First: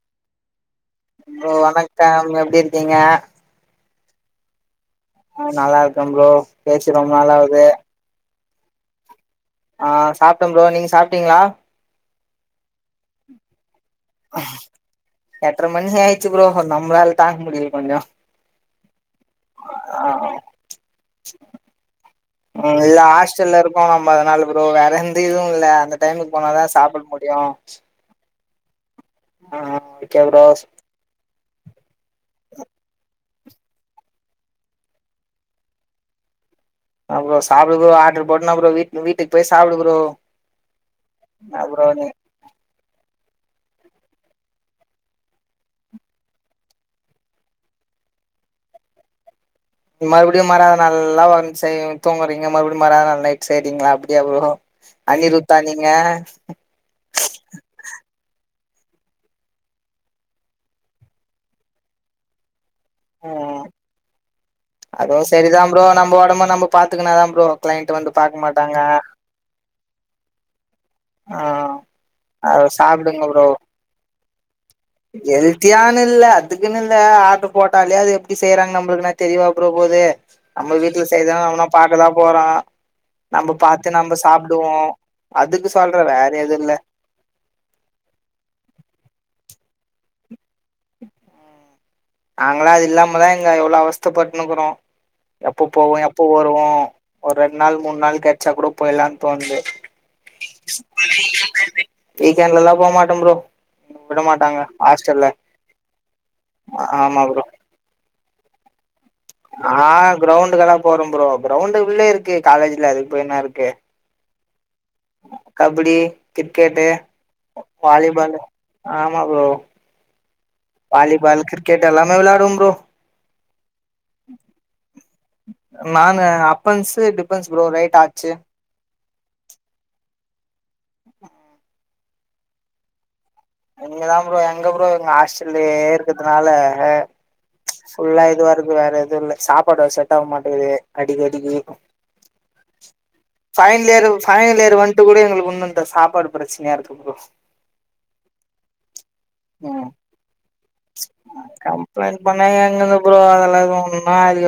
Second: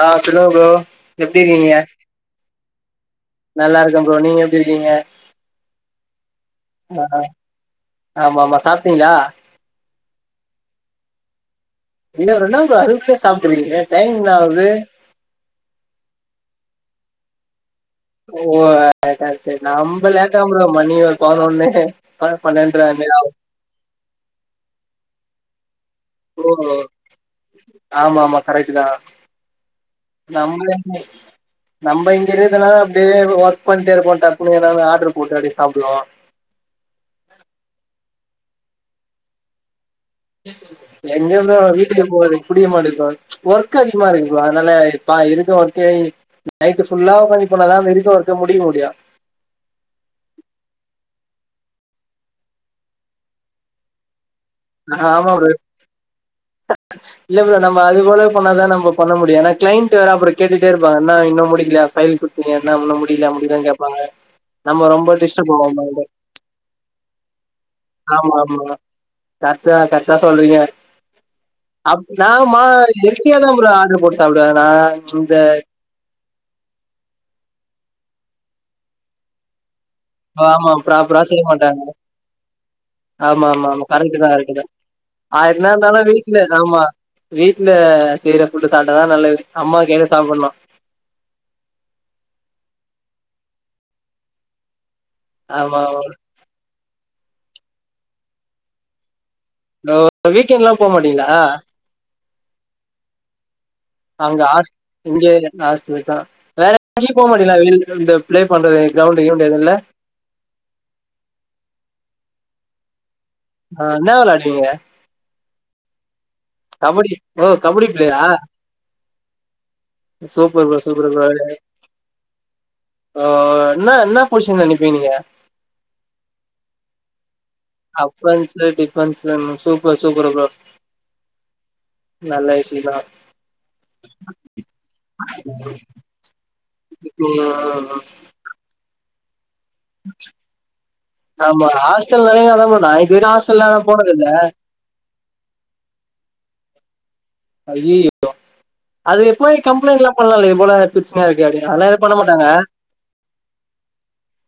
ஆ அப்டிதா ப்ரோ எப்டி ப்ரோ இருக்கீங்க வணக்கம் எப்டி இருக்கீங்க நல்லாருக்கே ப்ரோ நீங்க எப்டி இருக்கீங்க நல்லாருக்கே ப்ரோ பேசி ரொம்ப நாளாவுது ஆமாமா சாப்டீங்ளா ஆ சாப்டே ப்ரோ நீங்க சாப்டீங்ளா இல்ல ரெண்டாங் ப்ரோ அதுகுள்ளே சாப்புட்றீங்க டைம் என்ன ஆவுது எட்ற மணி ஆயிச்சு ப்ரோ நம்மளால தாக்க முடியில கொஞ்சோ [inaudible] சரி ஆ நம்ப லேட்டாவு ப்ரோ மணி ஒர் பனொன்னு பன்னெண்ர அந்மாறி ஆவு போ நம்ம அதனால ப்ரோ வேற எந்த இதுவு இல்ல அந்த டைமுக் அப்போ போனாதா சாப்ட முடியு ஆமா ஆமா கரெக்ட்தா ஓகே ப்ரோ நம்ளுக்கு நம்ப இங்க இருகதுனா அப்டியே ஒர்க் பண்ட்டே இருப்போ டப்புன்னு ஏதாது ஆர்டரு போட்டு அப்டியே சாப்டுவோ அப்ற சாப்டு ப்ரோ ஆர்டர் போட்னா ப்ரோ வீட் வீட்டுக் போய் சாப்டு ப்ரோ எங்க ப்ரோ அவ அப்றோ வீட்டுக்கு நீ போவாது புடிக்கமாட்டுக் ப்ரோ ஒர்க் அதிகமா இருக்கு ப்ரோ அதனால யப்பா இருக்க ஒர்க்கே நைட்டு ஃபுல்லா உக்காஞ்சி பண்ணாதா இருக்க ஒர்க்க முடிக்க முடியு மறுபுடியு மறாதுநாள் நல்லா வன் செய் தூங்குறீங்க மறுபுடியு மறாதுநாள் நைட் செய்றீங்ளா அப்டியா ப்ரோ ஆமா ப்ரோ அனிருத்தா நீங்க இல்ல ப்ரோ நம்ம அது போனா பண்ணாதா நம்ம பண்ண முடியு ஏனா க்ளைண்ட் வேற அப்பற கேட்டுட்டே இருப்பாங்க இன்னா இன்னு முடிக்லையா பைல்ஸ் இன்னு என்டா இன்னு முடிக்ல ம் முடிலன் கேப்பாங்க நம்ம ரொம்ப அதுவு டிஸ்டர்ப் சரிதா ப்ரோ ஆவோமா நம்ம ஒடம்பு நம்ம பாத்துக்கினாதா ப்ரோ க்ளைண்ட் வந்து பாக்க மாட்டாங்க கரட்தா கரக்டா சொல்றீங்க ஆ அப் நான்மா அத சாப்டுங்க எட்டுற தா ப்ரோ ஆ போட்டு சாப்டுவானா எல்த்தியானு இல்ல அதுக்குனு இல்ல ஆர்ட்ரு போட்டாலே அது எப்டி செய்றாங்க நம்மளுக்குன தெரியவாப் ப்றோ போது ஆமா நம்ம வீட்ல ப்ராப்பரா செய்த செய்ய அவனா மாட்டாங்க பாக்கதா போறா ஆமா நம்ப ஆமா ஆமா பாத்து நம்ப கரெக்ட்டுதா கரெக்ட்டுதா சாப்டுவோ ஆ அதுக்கு என்ன சொல்ற இருந்தாலு வேற வீட்ல எது இல்ல ஆமா வீட்ல செய்ற ஃபுட்டு் சாப்ட்டதா நல்லது அம்மா கைல சாப்புட்னோ உம் நாங்களா அது இல்லாமதா இங்க இவ்ளோ அவஸ்தப்பட்ன்னுக்குறோ எப்போ ஆமா போவோ எப்போ வருவோ ஒரு ரெண்டு நாள் மூண் நாள் கெச்சா கூட போய்ர்லான் தோண்து ஆமா வீக்கெண்ட்லா போ மாட்டீங்களா வீக்கெண்ட்ல எல்லா போ மாட்ட ப்ரோ விட மாட்டாங்க ஹாஸ்டல்ல லாஸ்ட் வீக்கா வேற எங்யு ஆமா போக ப்ரோ மாட்டிங்களா வெளிய இந்த பிளே பண்றது கிரௌண்ட் கிரவுண்ட் கிவுண்ட் எதுல்ல ஆ கிரௌண்டுக்கெல்லா போறோ ப்ரோ கிரௌண்ட் உள்ளே இருக்கு காலேஜ்ல அதுக்கு போய் என்ன இருக்கு ஆ இன்னா விளாட்டீங்க கபடி கிரிக்கெட்டு கபடி ஓ கபடி பிளேயரா வாலிபாலு ஆமா bro super bro super volleyball cricket எல்லாமே விளாடுவோ ப்ரோ ஆ நா நா பொசிஷன்ல நிப்பிங்க நீங்க நா அப்பன்சு டிப் டிபென்ஸ் ப்ரோ ரை அஃப்ன்ஸ் டிப் டிபென்ஸ்ன்னா இன்னும் சூப்பர் சூப்பர் ப்ரோ நல்ல விஷயு தா நீங்கதா ப்ரோ எங்க ப்ரோ எங்க ஆஸ்டல்லியே இருக்கிறதுனால ம் ஃபுல்லா இதுவா இருக்கு வேற எதுவு இல்ல சாப்பாடு வேற செட்டாவ மாட்டங்கிது அடிக்கடிக்கு சில நேரோ அதான் ப்ரோ நா இப்ப இருக்க as final year final year வந்ட்டு கூட எங்களுக்கு உன்னு இந்த சாப்பாடு பிரச்சனையா இருக்கு ப்ரோ அய்யயோ அதுக்கு போய் ம் கம்பளைண்ட்ளா பண்ணலா இது போல பிரச்சனையா இருக்கு அப்டின்னு அதா எது பண்ண கம்ப்ளைண்ட் மாட்டாங்க பண்ணா எங்கருந்து ப்ரோ அதெல்லா ஒன்னூ ஆது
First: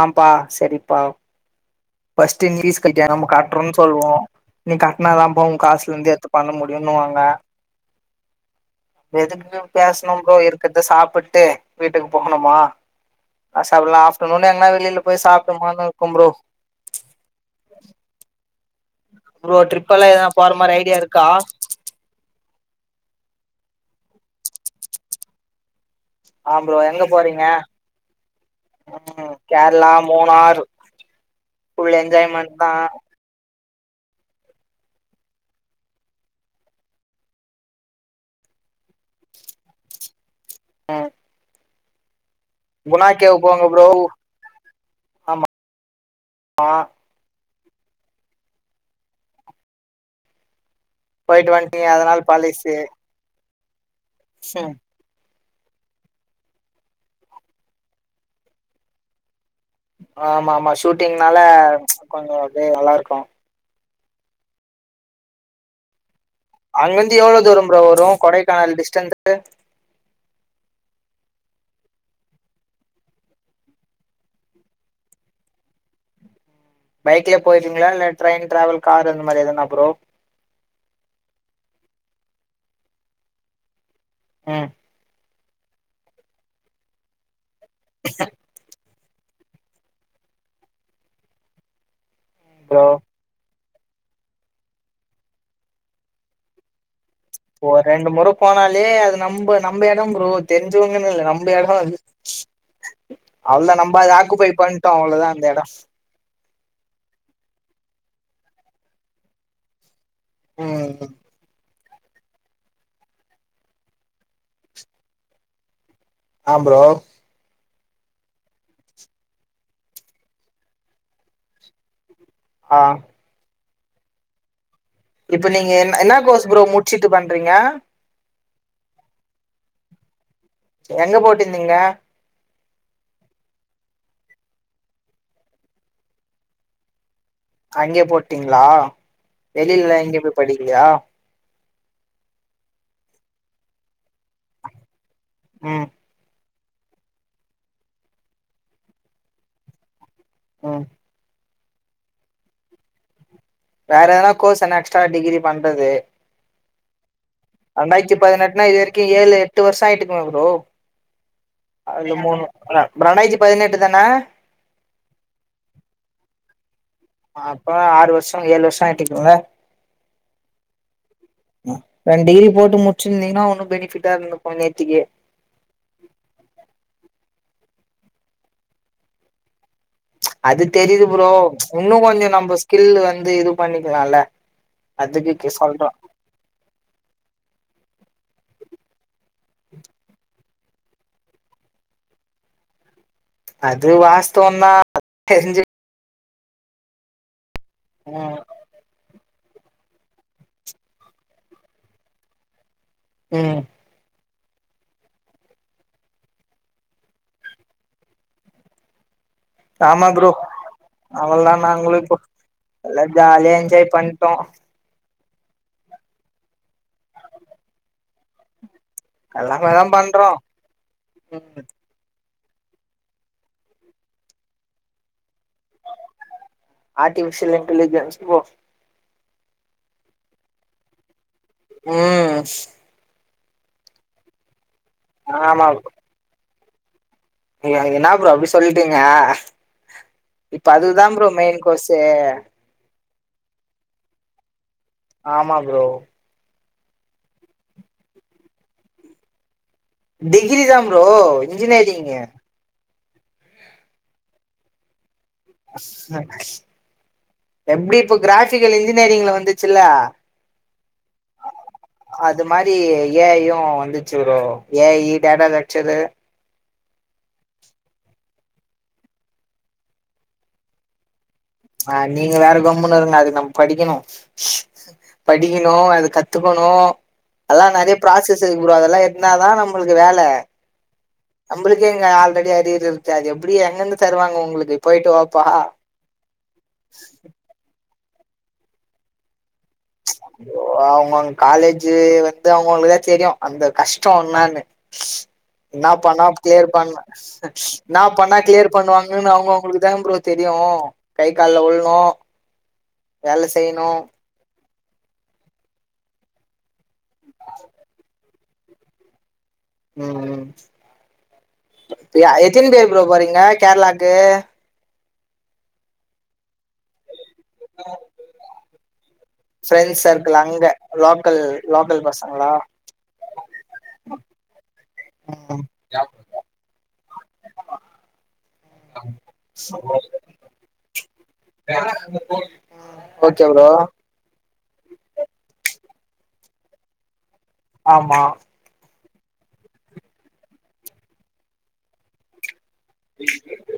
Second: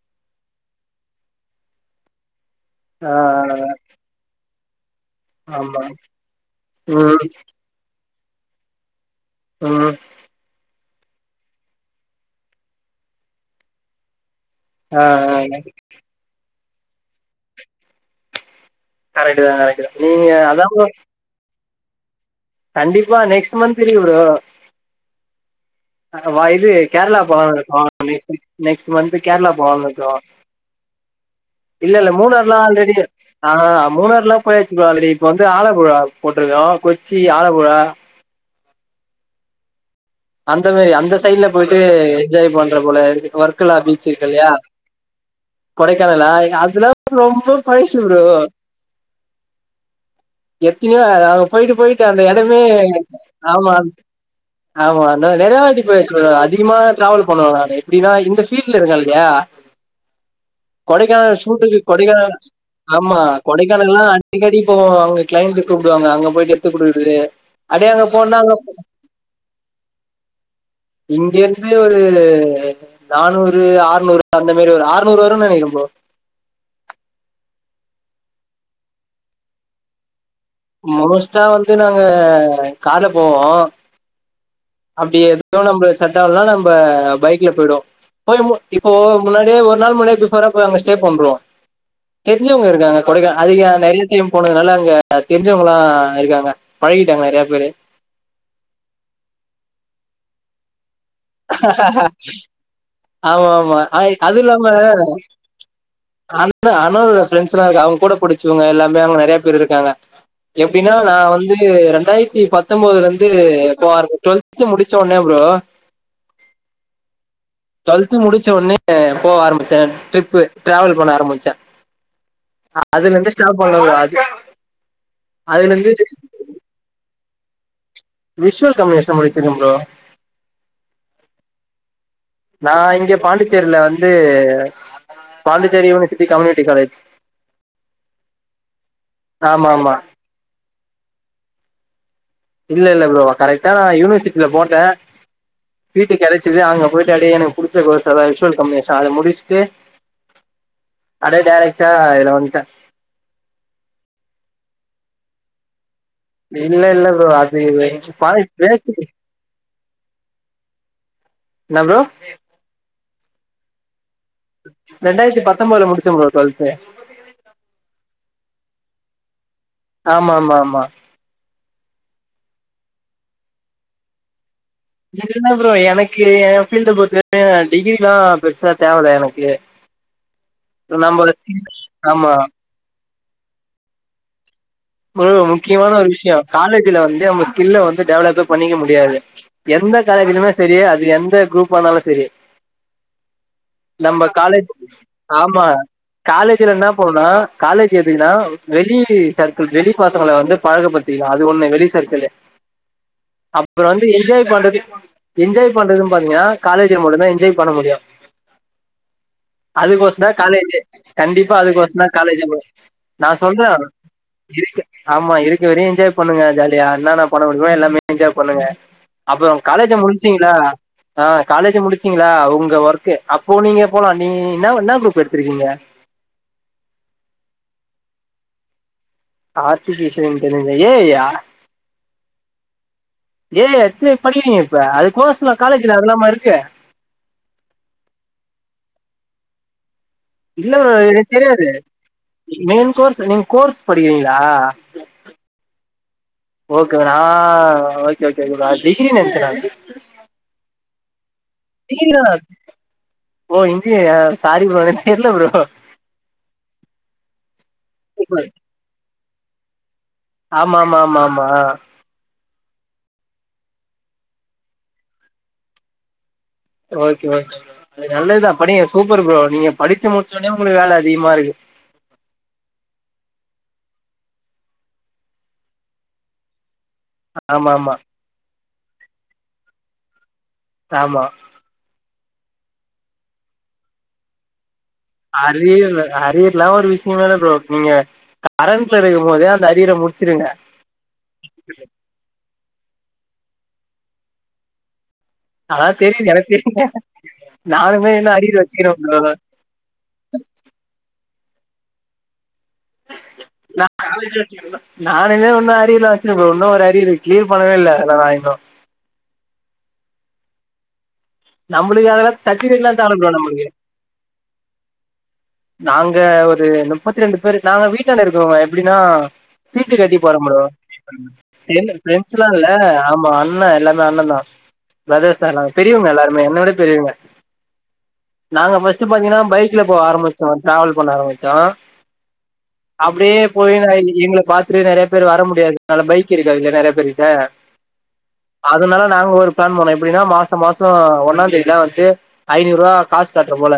ஆ பா சரிப்பா ஃப்ர்ஸ்ட் இங்கிலீஸ் கல்க்கியனம் நம்ம ஆ காட்டுறோன்னு சொல்வோ நீ கட்னா தாம்ப்பா உ ஆமா காசுல இருந்து எத்து பண்ண முடியுனுவாங்க ம் எதுக்கு ம் பேசனு ப்ரோ இருக்கு ருக்கறத சாப்புட்டு வீட்டுக்கு போகணுமா அ சர் இல்லனா சொன்னொன்னே எங்னா வெளியில ஆ போய் ஆ சாப்டோமான் இருக்கம் ப்ரோ கரெக்ட் தா ப்ரோ கரெக்ட் தா ட்ரிப்பல்லா ஏதுனா நீங்க போற அதா மாரி ப்ரோ ஐடியா இருக்கா கண்டிப்பா நெக்ஸ்ட் மன்த் இருக்கு ப்ரோ வா ஆ இது ப்ரோ எங்க கேரளா போறீங்க போலான்னு இருக்கோ நெக்ஸ்ட் நெக்ஸ்ட் மந்த் ம் போலான்னு கேரளா இருக்கோ மூனார் இல்ல இல்ல மூணாறுலா ஆல்ரெடி ஆ மூணாறு எல்லா போயாச்சு ப்ரோ ஆல்ரெடி இப்ப வந்து ஆலப்புழா போட்ருக்கோ கொச்சி ஆலப்புழா அந்த மாரி ம் அந்த சைட்ல போயிட்டு என்ஜாய் பண்ண போல குணா இருக்கு கேவ் போங்க வர்கலா ப்ரோ பீச் இருக்கு இல்லையா கொடைக்கானலா ஆமா அதுலா ரொம்ப பழ்சு ப்ரோ எத்தினியோ அது அவங்க போயிட்டு வந்ட்டீங்க போயிட்டு அந்த அதனால எடமே ஆமா செ ஆமா நெறையா வாட்டி போயச்சு ப்ரோ அதிகமா ட்ராவல் பண்ணணு நா எப்டின்னா இந்த ஃபீல்ட்ல இருக்க இல்லயா ஆமா ஆமா ஷூட்டிங்னால கொடைக்கானல் சூட்டுக்கு கொடைக்கானல் கொஞ்சோ அப்டியே நல்லா ஆமா இருக்கு கொடைக்கானல்லா அடிக்கடி போவோ அங்க கிளைண்ட் கூப்டுவாங்க அங்க போயி்ட்டு அங்கந்து எவ்ளோ தூரோ ப்ரோ வரும் கொடைக்கானல் டிஸ்டன்ஸ் இங்கிருந்து ஒரு நானூறு ஆறுநூறு அந்த மெரி ஒரு ஆறுநூறு வரு நெனைக்கிற ப்ரோ பைக்லே போயிடீங்ளா இல்ல ட்ரெயின் ட்ராவல் காரு அந்த மாரி எதுனா ப்ரோ மோஸ்டா வந்து நாங்க கார்ல போவோ ம் அப்டி எதுவும் நம்புல் செட் ஆவுல்னா நம்ப பைக்ல போய்டுவோ போய் மூ இப்போ முன்னாடியே ஒரு நாள் முன்னாடி பிஃபோராப் போயி அங்க ஸ்டே பண்றுவோ தெரிஞ்சவுங்க ப்ரோ இருக்காங்க கொடைக்கா அதிகோ நெறைய டைம் போனதுனால அங்க தெரிஞ்சவுங்லா இருக்காங்க பழகிட்டாங்க நெறைய பேரு ஒரு ரெண்டு மொற போனாலே அது நம்ப நம்ப எடோ ப்ரோ தெரிஞ்சவுங்கன்னு இல்ல நம் இந்த எடோ அது ஆமா அவுள்தா ஆமா நம்ப அ அத ஆக்குபை பண்டோ அவ்ளோதா அந்த எடோ கால் ல அண்ணனோட ஃப்ரெண்ட்ஸ்லா இருக்கு அவுங்கூட புடிச்சுவுங்க எல்லாமே அவுங்க நெறைய பேரு இருக்காங்க எப்டினா ம் நா வந்து ரெண்டாயிரத்தி பத் பத்தொம்பதுலருந்து போக ஆரம்ப டுவெல்து முடிச்ச ஒனே ப்ரோ ஆ ப்ரோ டுவெல்து முடிச்ச ஒட்னே போவ ஆரம்பிச்சே ட்ரிப்பு டிராவல் பண்ண ஆரம்பிச்சே ஆ அதுல இருந்து ஸ்டாப் பண்ணல ப்ரோ அது இப்ப நீங்க அதுல இருந்து என்ன என்னா கோஸ் ப்ரோ முச்சிட்டு பண்றீங்க விஷ்வல் கம்யுனிகேஷன் முடிச்சிருக்கே ப்ரோ எங்க போட்டுந்தீங்க நா இங்க பாண்டிச்சேரில வந்து பாண்டிச்சேரி யூனிவர்சிட்டி கம்யூனிட்டி காலேஜ் அங்கேயே போட்டீங்ளா ஆமா வெளிலல்லா ஆமா. எங்கேயே போய் படிக்கலியா இல்ல இல்ல ப்ரோ கரெக்டா யுனிவர்சிட்ல போட்டே ம் சீட்டு கெடச்சிது அங்க போய்ட்டு அப்டியே எனக்கு புடிச்ச கோஸ் அதா விஷ்வல் கம்யூனிகேஷன் அத முடிஸ்டு ம் அப்டே டேரெக்டா இதுல வந்டே வேற எதனா கோர்ஸ் என்ன எக்ஸ்ட்ரா டிகிரி பண்றது இல்ல இல்ல ப்ரோ அ அ ரெண்டாயிரத்தி பதினெட்னா இது வரைக்கு ஏலு எட்டு வருஷோ ஆயிட்றுக்குமே ப்ரோ என்ன ப்ரோ அதுல மூணு ரா ரண்டாயிரத்தி பதினெட்டு தான ரெண்டாயிரத்தி பத்தொம்பதுல முடிச்சே ப்ரோ டுவெல்த்து அப்ப ஆறு வருஷோ ஏலு வருஷோ ஆயிட்டுறுக்குமில ஆமா ஆமா ஆமா ரெண்டு டிகிரி போட்டு முச்சிருந்தீங்கன்னா ஒன்னு பெனிஃபிட்டா இருந்துருக்கு நேத்திக்கே இது என்ன ப்ரோ எனக்கு ஏ ஃபீல்ட பொறுத்த வரயு டிகிரில்லா பெருசா தேவல எனக்கு அது தெரியுது ப்ரோ நம்ம இன்னு கொஞ்சோ ஆமா நம்ம ஸ்கில் வந்து இது பண்ணிக்கலால மொதல்ல முக்கியமான ஒரு விஷ்யோ காலேஜ்ல வந்து நம்ம ஸ்கில்ல வந்து டெவலப்பே பண்ணிக்க முடியாது எந்த காலேஜிலியுமே செரி அது எந்த குரூப் ஆனாலோ செரி அது காலேஜ் வாஸ்தவந்தா தெரிஞ்சு ஆமா காலேஜ்ல இன்ன பண்ணணுனா காலேஜி எதுக்குனா ம் வெளி சர் க்கில் வெளி பசங்கள வந்து பழகப்பத்திகலா அது ஒண்ணு வெளி சர்க்கிலு ம் அப் பறோ வந்து என்ஜாய் பண்றது என்ஜாய் பண்றதுன் பாத்தீங்னா காலேஜில மட்டுதா என்ஜாய் பண்ண முடியு ஆமா அதுக்கோசந்தா ப்ரோ காலேஜு அவ்ளோலா கண்டிப்பா நாங்களு அதுக்கோசந்தா இப்போ காலேஜ் எல்லா ஜாலியா என்ஜாய் பண் இருக்க ஆமா இருக்கற வரையு என்ஜாய் பண்ணுங்க ஜாலியா இன்னானா பண்ண முடியுமோ எல்லாமே என்ஜாய் பண்ணுங்க அப்போ எல்லாமே தா காலேஜ பண்றோ முடிச்சிங்ளா ஆ ம் காலேஜ முடிச் சிங்ளா அது உங்க ஒர்க்கு அப்போ நீங்க போலா நீ இன்ன இன்னா குரூப் எடுத்திருக்கீங்க artificial intelligence bro artificial இன்டலிஜ A I யா ம் ஏ ஐ எத்து படிக்கிறிங்க இப்ப அதுக் கோஸ்லா காலேஜ்ல அதுல்லாமா இருக்கு எனக்கு இன்னா ப்ரோ அப்டி சொல்லிடீங்க இல்ல ப்ரோ எனக்கு தெரியாது கோர்ஸு மெயின் கோர்ஸ் நீங்க கோர்ஸ் படிக்கிறீங்களா ஆமா ப்ரோ ஓகே நா ஓகே ஓகே அது டிகிரி நெனச்சே நானு டிகிரி தா ப்ரோ இன்ஜினியரிங் டிகிரி தானா ஓ இன்ஜினியரா சாரி ப்ரோ எனக் தெர்ல ப்ரோ எப்டி இப்ப சூப்பர். கிராபிக்கல் இன்ஜினியரிங்ல வந்துச்சில்ல ஆமாமாமா ஆமா அது மாரி ஏ ஐயு வந்துச்சி bro A I data lecture okay okay அது நல்லதுதா படிங்க சூப்பர் ப்ரோ நீங்க படிச்சி முடிச்ச ஒன்னே ஒங்களுக்கு வேல அதிகமா இருக்கு ஆ நீங்க வேற கம்முன்னு இருங்க அதுக்கு நம்ம படிக்கணு படிக்கணு அது கத்துக்கணு அதெல்லா ஆமா ஆமா நெறயா ப்ராசஸ் இருக்கு ப்ரோ அதெல்லா எட்னாதா நம்மளுக்கு வேல ஆமா நம்பளுக்கே இங்க ஆல்ரெடி அரியரு இருக்கு அது எப்டி எங்கந்து தருவாங்க உங்களுக்கு போயிட்டு வாப்பா அரியர் அரியர்லா ஒரு விஷயமே இல்ல ப்ரோ நீங்க கரண்ட்ல இருக்கும் போதே அந்த அரியர முடிச் அய்யோ ஆமாங்க காலேஜு வந்து அவுங்க அவுங்களுக்குதா தெரியு அந்த கஷ்டோ என்னான்னு அதா என்னா பண்ணா தெரியுது எனக்கு கிளியர் தெரியுங்க பண் என்னா நானுமே இன்னு பண்ணா அரியர் கிளியர் வச்சுக்கிறே ப்ரோ பண்ணுவாங்கன்னு அவுங்க அவுங்களுக்குதா ப்ரோ தெரியு கை கால்ல விழனு வேல நா செய்யணு நானுமே இன்னு அரியர்லா வச்சிருக்கே ப்ரோ இன்னு ஒரு அரியரு க்ளியர் பண்ணவே இல்ல அத நா இன்னு ம் நம்மளுக்கு ம் ஆ அதெல்லா எத்தின பேர் சர்டிஃபிகேட்லா ப்ரோ தேவல்ல போறீங்க நம்மளுக்கு கேரளாக்கு நாங்க ஒரு நுப்பத்தி ரெண்டு பேர் நாங்க வீட்டாண்ட இருக்குறவங்க எப்டின்னா சீட்டு ஃப்ரெண்ட்ஸ் கட்டி சர்க்கிள் போறே ப்ரோ அங்க லோக்கல் சேந்து லோக்கல் ஃப்ரெண்ட்ஸ்லா பசங்களா இல்ல ஆமா அண்ணே எல்லாமே அண்ணேதா பிரதர்ஸ்தா ம் எல்லா பெரியவங்க எல்லாருமே என்ன விட பெரியவங்க நாங்க ஃபர்ஸ்ட் பாத்தீங்கன்னா பைக்ல போ ஆரமிச்சோ டிராவல் பண்ண ஆரமிச்சோ அப்டியே ஓகே ப்ரோ போயின்னாயி இவுங்கள பாத்துட்டு நெறயா பேர் வர முடியாதுனால பைக் இருக்காதுல்ல நெறய பேருகிட்ட ஆமா அதுனால நாங்க ஒரு பிளான் பண்ணோ எப்டின்னா மாசோ மாசோ ஒன்னாந்தேதிலா வந்து ஐநூருவா காஸ் கட்ற போல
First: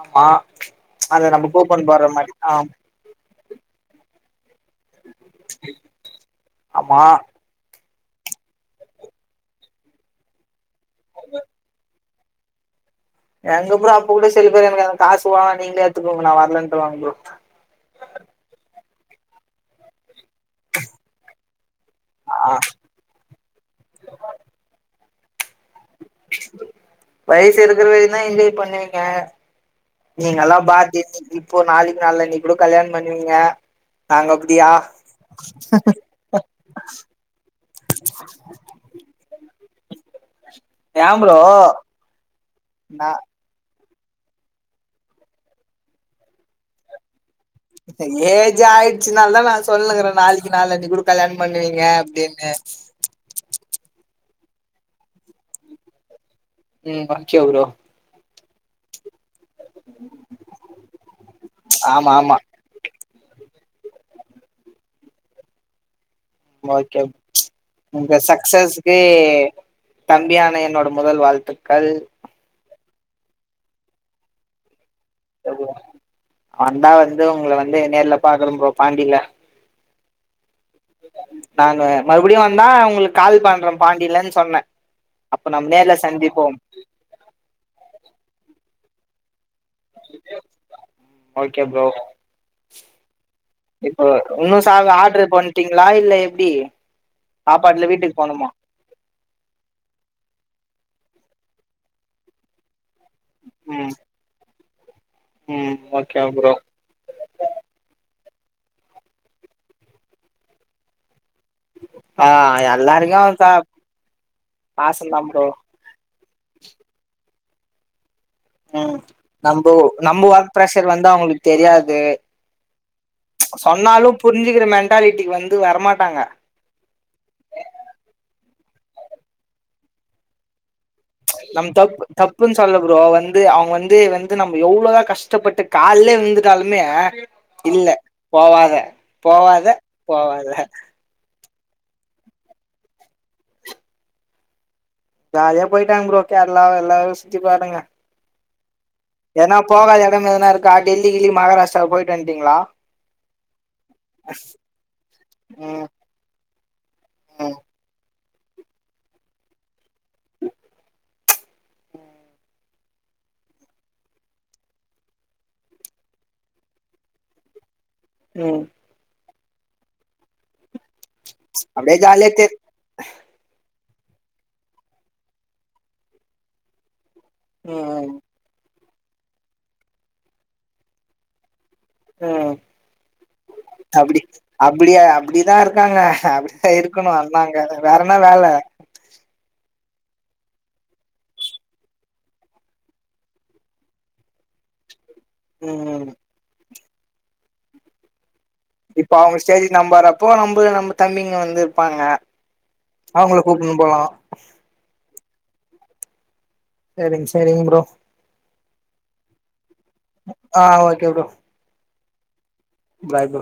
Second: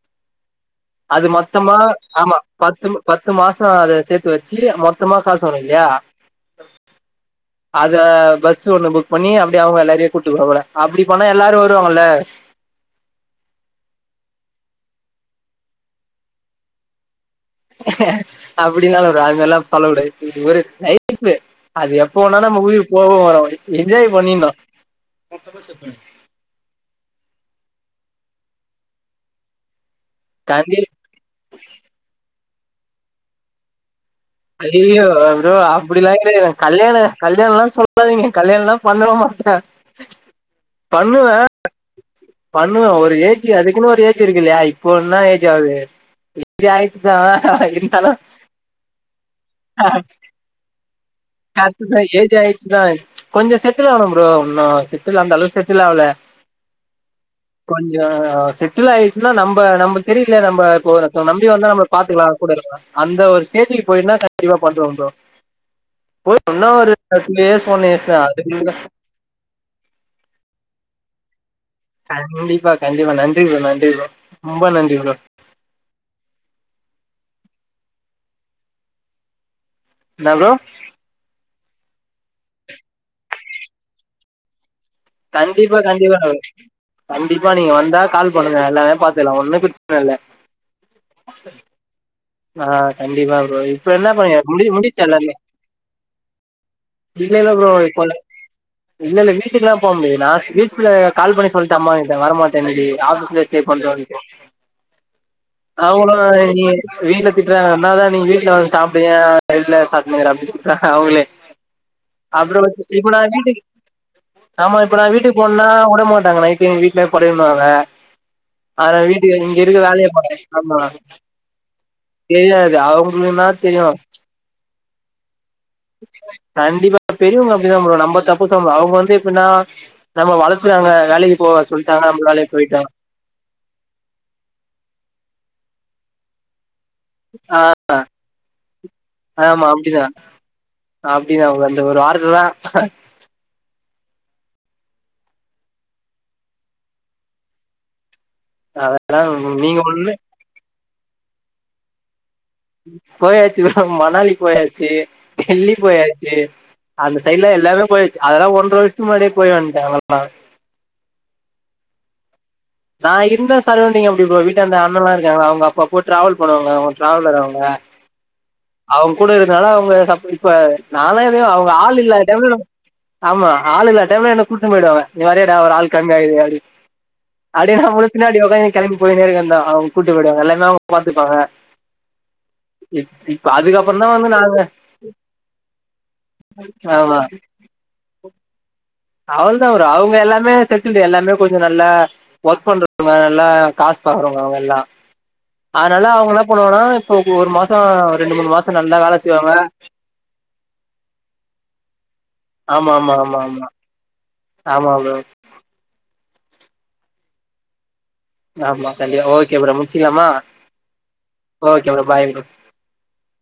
ஆமா அது அத நம்ம மொத்தமா கூப்பன் போடுற மாரி ஆமா ஆ பத்து பத்து மாசோ அத சேத்து வச்சி மொத்தமா காசு வரு இல்லையா ஆமா அத பஸ் ஒண்ணு புக் பண்ணி அப்டி அவுங்க எல்லாரையு கூட்டு போற போல அப்டி பண்ணா எல்லாரு வருவாங்கல்ல எங்க ப்ரோ அப்ப கூட சில பேர் எனக்கு அந்த காசு வேணா நீங்களே எடுத்துக்கோங்க நா வரலன்ருவாங்க ப்ரோ அப்டின்னாலு வரு அது மாரில்லா பண்ண கூடாது இது ஒரு லைஃப் அது எப்ப வேணாலு ஆ நம்ம உயிர் போவு வரு என்ஜாய் பண்ணிர்ணு வயசு இருக்குற வரைக்குந்தா என்ஜாய் பண்ணுவீங்க நீங்க எல்லா கண்டி பாக்யசாலி இப்போ நாளைக்கி நாளான்னைக்கூட கல்யாணோ பண்ணுவீங்க நாங்க அப்டியா அய்யய்யோ ப்ரோ அப்டிலா கல்யாணோ கல்யாணல்லா சொல்லாதீங்க கல்யாணல்லா பண்ணவே மாட்டே ஏ ப்ரோ பண்ணுவே பண்ணுவே நா ஒரு ஏஜ் ஏஜ் அதுக்குன்னு ஒரு ஏஜ் இருக்கு இல்லையா இப்போ என்ன ஏஜ் ஆகுது ஏஜ் ஆயிட்தா ஏஜ் ஆயிடுச்சுனால தா நா சொல்லுங்கற நாளைக்கு நாளன்னைக்கு கூட கல்யாணம் பண்ணிவீங்க அப்டின்னு கொஞ்சோ செட்டில் ஆனு ப்ரோ இன்னு செட்டில் அந்த அளவு செட்டில் ஆவல உம் வாக்கே ப்ரோ கொஞ்சோ செட் கில்லாயிட்டுனா நம்ப நம்ள தெரில நம்ப கொரத்தம் நம்பி வந்தா நம்ள ஆமா பாத்துகிலா ஆமா கூட இருக்கலா அந்த ஒரு ஸ்டேஜிக்கு போயின்னா கண்டிப்பா பண்றோ போ இன்னா ஒரு ஓகே அ டூ இயர்ஸ் ஒன் இயர்ஸ் உங்க [unintelligible] அது [unintelligible] தம்பியான என்னோட முதல் வாழ்துக்கள் கண்டிப்பா கண்டிப்பா நன்றி ப்ரோ நன்றி ப்ரோ ரொம்ப நன்றி ப்ரோ வன்டா வந்து உங்கள வந்து நேர்ல பாக்குற ப்ரோ பாண்டில என்ன ப்ரோ நானு மறுபடியு வந்தா உங்களுக்கு கால் பண்ற பாண்டிலன் சொன்ன கண்டிப்பா கண்டிப்பா தோழன் கண்டிப்பா நீங்க வந்தா கால் பண்ணுங்க எல்லாமே பாத்தெல்லா ஒன்னு பிர்ச் ஓகே ப்ரோ ஆ கண்டிப்பா ப்ரோ இப்ப இப்போ என்ன பண்ணீங்க உன்னு முடி சாக முடிச்சா ஆர்டர் எல்லாமே பண்ட்டீங்ளா இல்ல எப்டி சாப்பாட்டு இல்ல வீட்டுக்கு போணுமா இல்லல்ல வீட்டுக்லா போக முடியாது நா வீட்குல கால் பண்ணி சொல்டம்மா கிட்ட வரமாட்டேனு இன்னகி ஆபீஸ்ல ஸ்டே ம் பண்றோன்ட்டு ம் அவங்களோட ஓகே ப்ரோ நீ வீட்ல திட்றாங்கனாதா நீ வீட்ல வந்து சாப்பிடு ஏ வேல சாப்டுனுகுற அப்டி திட்டுறாங்க அவங்களே ஆ அப்ரோ வந்து இப்ப நா எல்லாருக்கு சா வீட்டுக்கு ஆமா இப்ப நா பாசந்தா வீட்டுக்கு ப்ரோ போனா உடமாட் டாங்க நைடே வீட்லபடுனுவாக ம் அதனால வீட்டுக்கு இங்க நம்ப இருக்க நம்ப வேலையபாற ஒர்க் ஆமா ப்ரெஷர் வந்து அவங்களுக்கு தெரியாது தெரியாது அவங்களுனா தெரியு புரிஞ்சுகிற மெண்டாலிட்டிகு வந்து வரமாட்டாங்க கண்டிபா பெரிவங்க அப்டிதா ப்ரோ நம்ம தப்பு சொமுடியாது அவங்க வந்து எப்னா நம்ம வளத்துறாங்க வேலையி நம் தப்பு தப்புன்னு சொல்ல ப்ரோ வந் அவங்க வந்து வந்து நம்ம எவ்ளோதா கஷ்டபட்டு காலலே வந்துடாலுமே ஆ இல்ல போவாத ஆமா போவாத அப்டிதா போவாத அப்டிதா ப்ரோ அந்த ஒரு வார்த்ததா ஜாலியா போயிடாங்க ப்ரோ கேரளாவ எல்லாவ சுத்தி பாருங்க அவ ஏனா போகாத எடம் எதனா இருக்கா டெல்லி கில்லி மாகாராஷ்ரா போயிட்டு வண்டீங்ளா போயாச்சி ப்ரோ மனாலி போயாச்சி டெல்லி ம் போயாச்சி அந்த சைடுல ம் எல்லாமே போயாச்சி அதெல்லா ஒன்றவருஷத்துகு முனாடியே போய் வன்ட்ட அதெலா நா இருந்த சரௌண்டிங் அப்டி ப்ரோ வீட்டான்ட அண்ணல்லா இருக்காங்கள்ளா அவங்க அப்பப்போ ட்ராவல் பண்ணுவாங்க அவங்க டிராவலர் அவங்க உ அவங்க கூட இருக்கனால அவங்க சப் இப்ப நாலா எதயு அவங்க அப்டியே ஆள் இல்லாத ஜாலியா தெ டைம்ல ஆமா ஆள் இல்லா டைம்ல என்ன கூட்டுனு போயிடுவாங்க நீ வரியாடா ஒரு ஆள் கம்மியாகுது அப்டினு அப்டியேனா நானு ம் பினாடி உகாந்துனு கெளம்பி போயினேருக வேண்டியதா அவங்க கூட்டு போயிடுவாங்க எல்லாமே அவங்க பாதுப்பாங்க ம் அப்டி வந்து நாங்க அப்டியா அபடிதா இருகாங்க அப்டிதா இருக்கணு ஆமா அண்ணாங்க வேறனா வேல அவ்ளதா வரும் அவங்க எல்லாமே செட்டில் எல்லாமே கொஞ்சம் நல்லா ஒர்க் பண்றவங்க நல்லா காசு பாக்குறங்க அவங்க எல்லா அதனால ம் அவங்கனா பண்ணுவோனா இப்போ ஒரு மாச ரெண்டு மூணு மாச இப்ப அவங்க ஸ்டேஜ் நம்பறப்போ நம்ப நம்ம தம்பிங்க வந்து இருபாங்க ஆமா ஆமா ஆமா அவங்கள ஆமா கூப்பிடுனு போலா ஆமா ப்ரோ செரிங்க செரிங்க ப்ரோ ஆமா கண்டிபா ஓகே ப்ரோ முடிச்குலாமா ஆ okay bro okay bro bye bro bye bro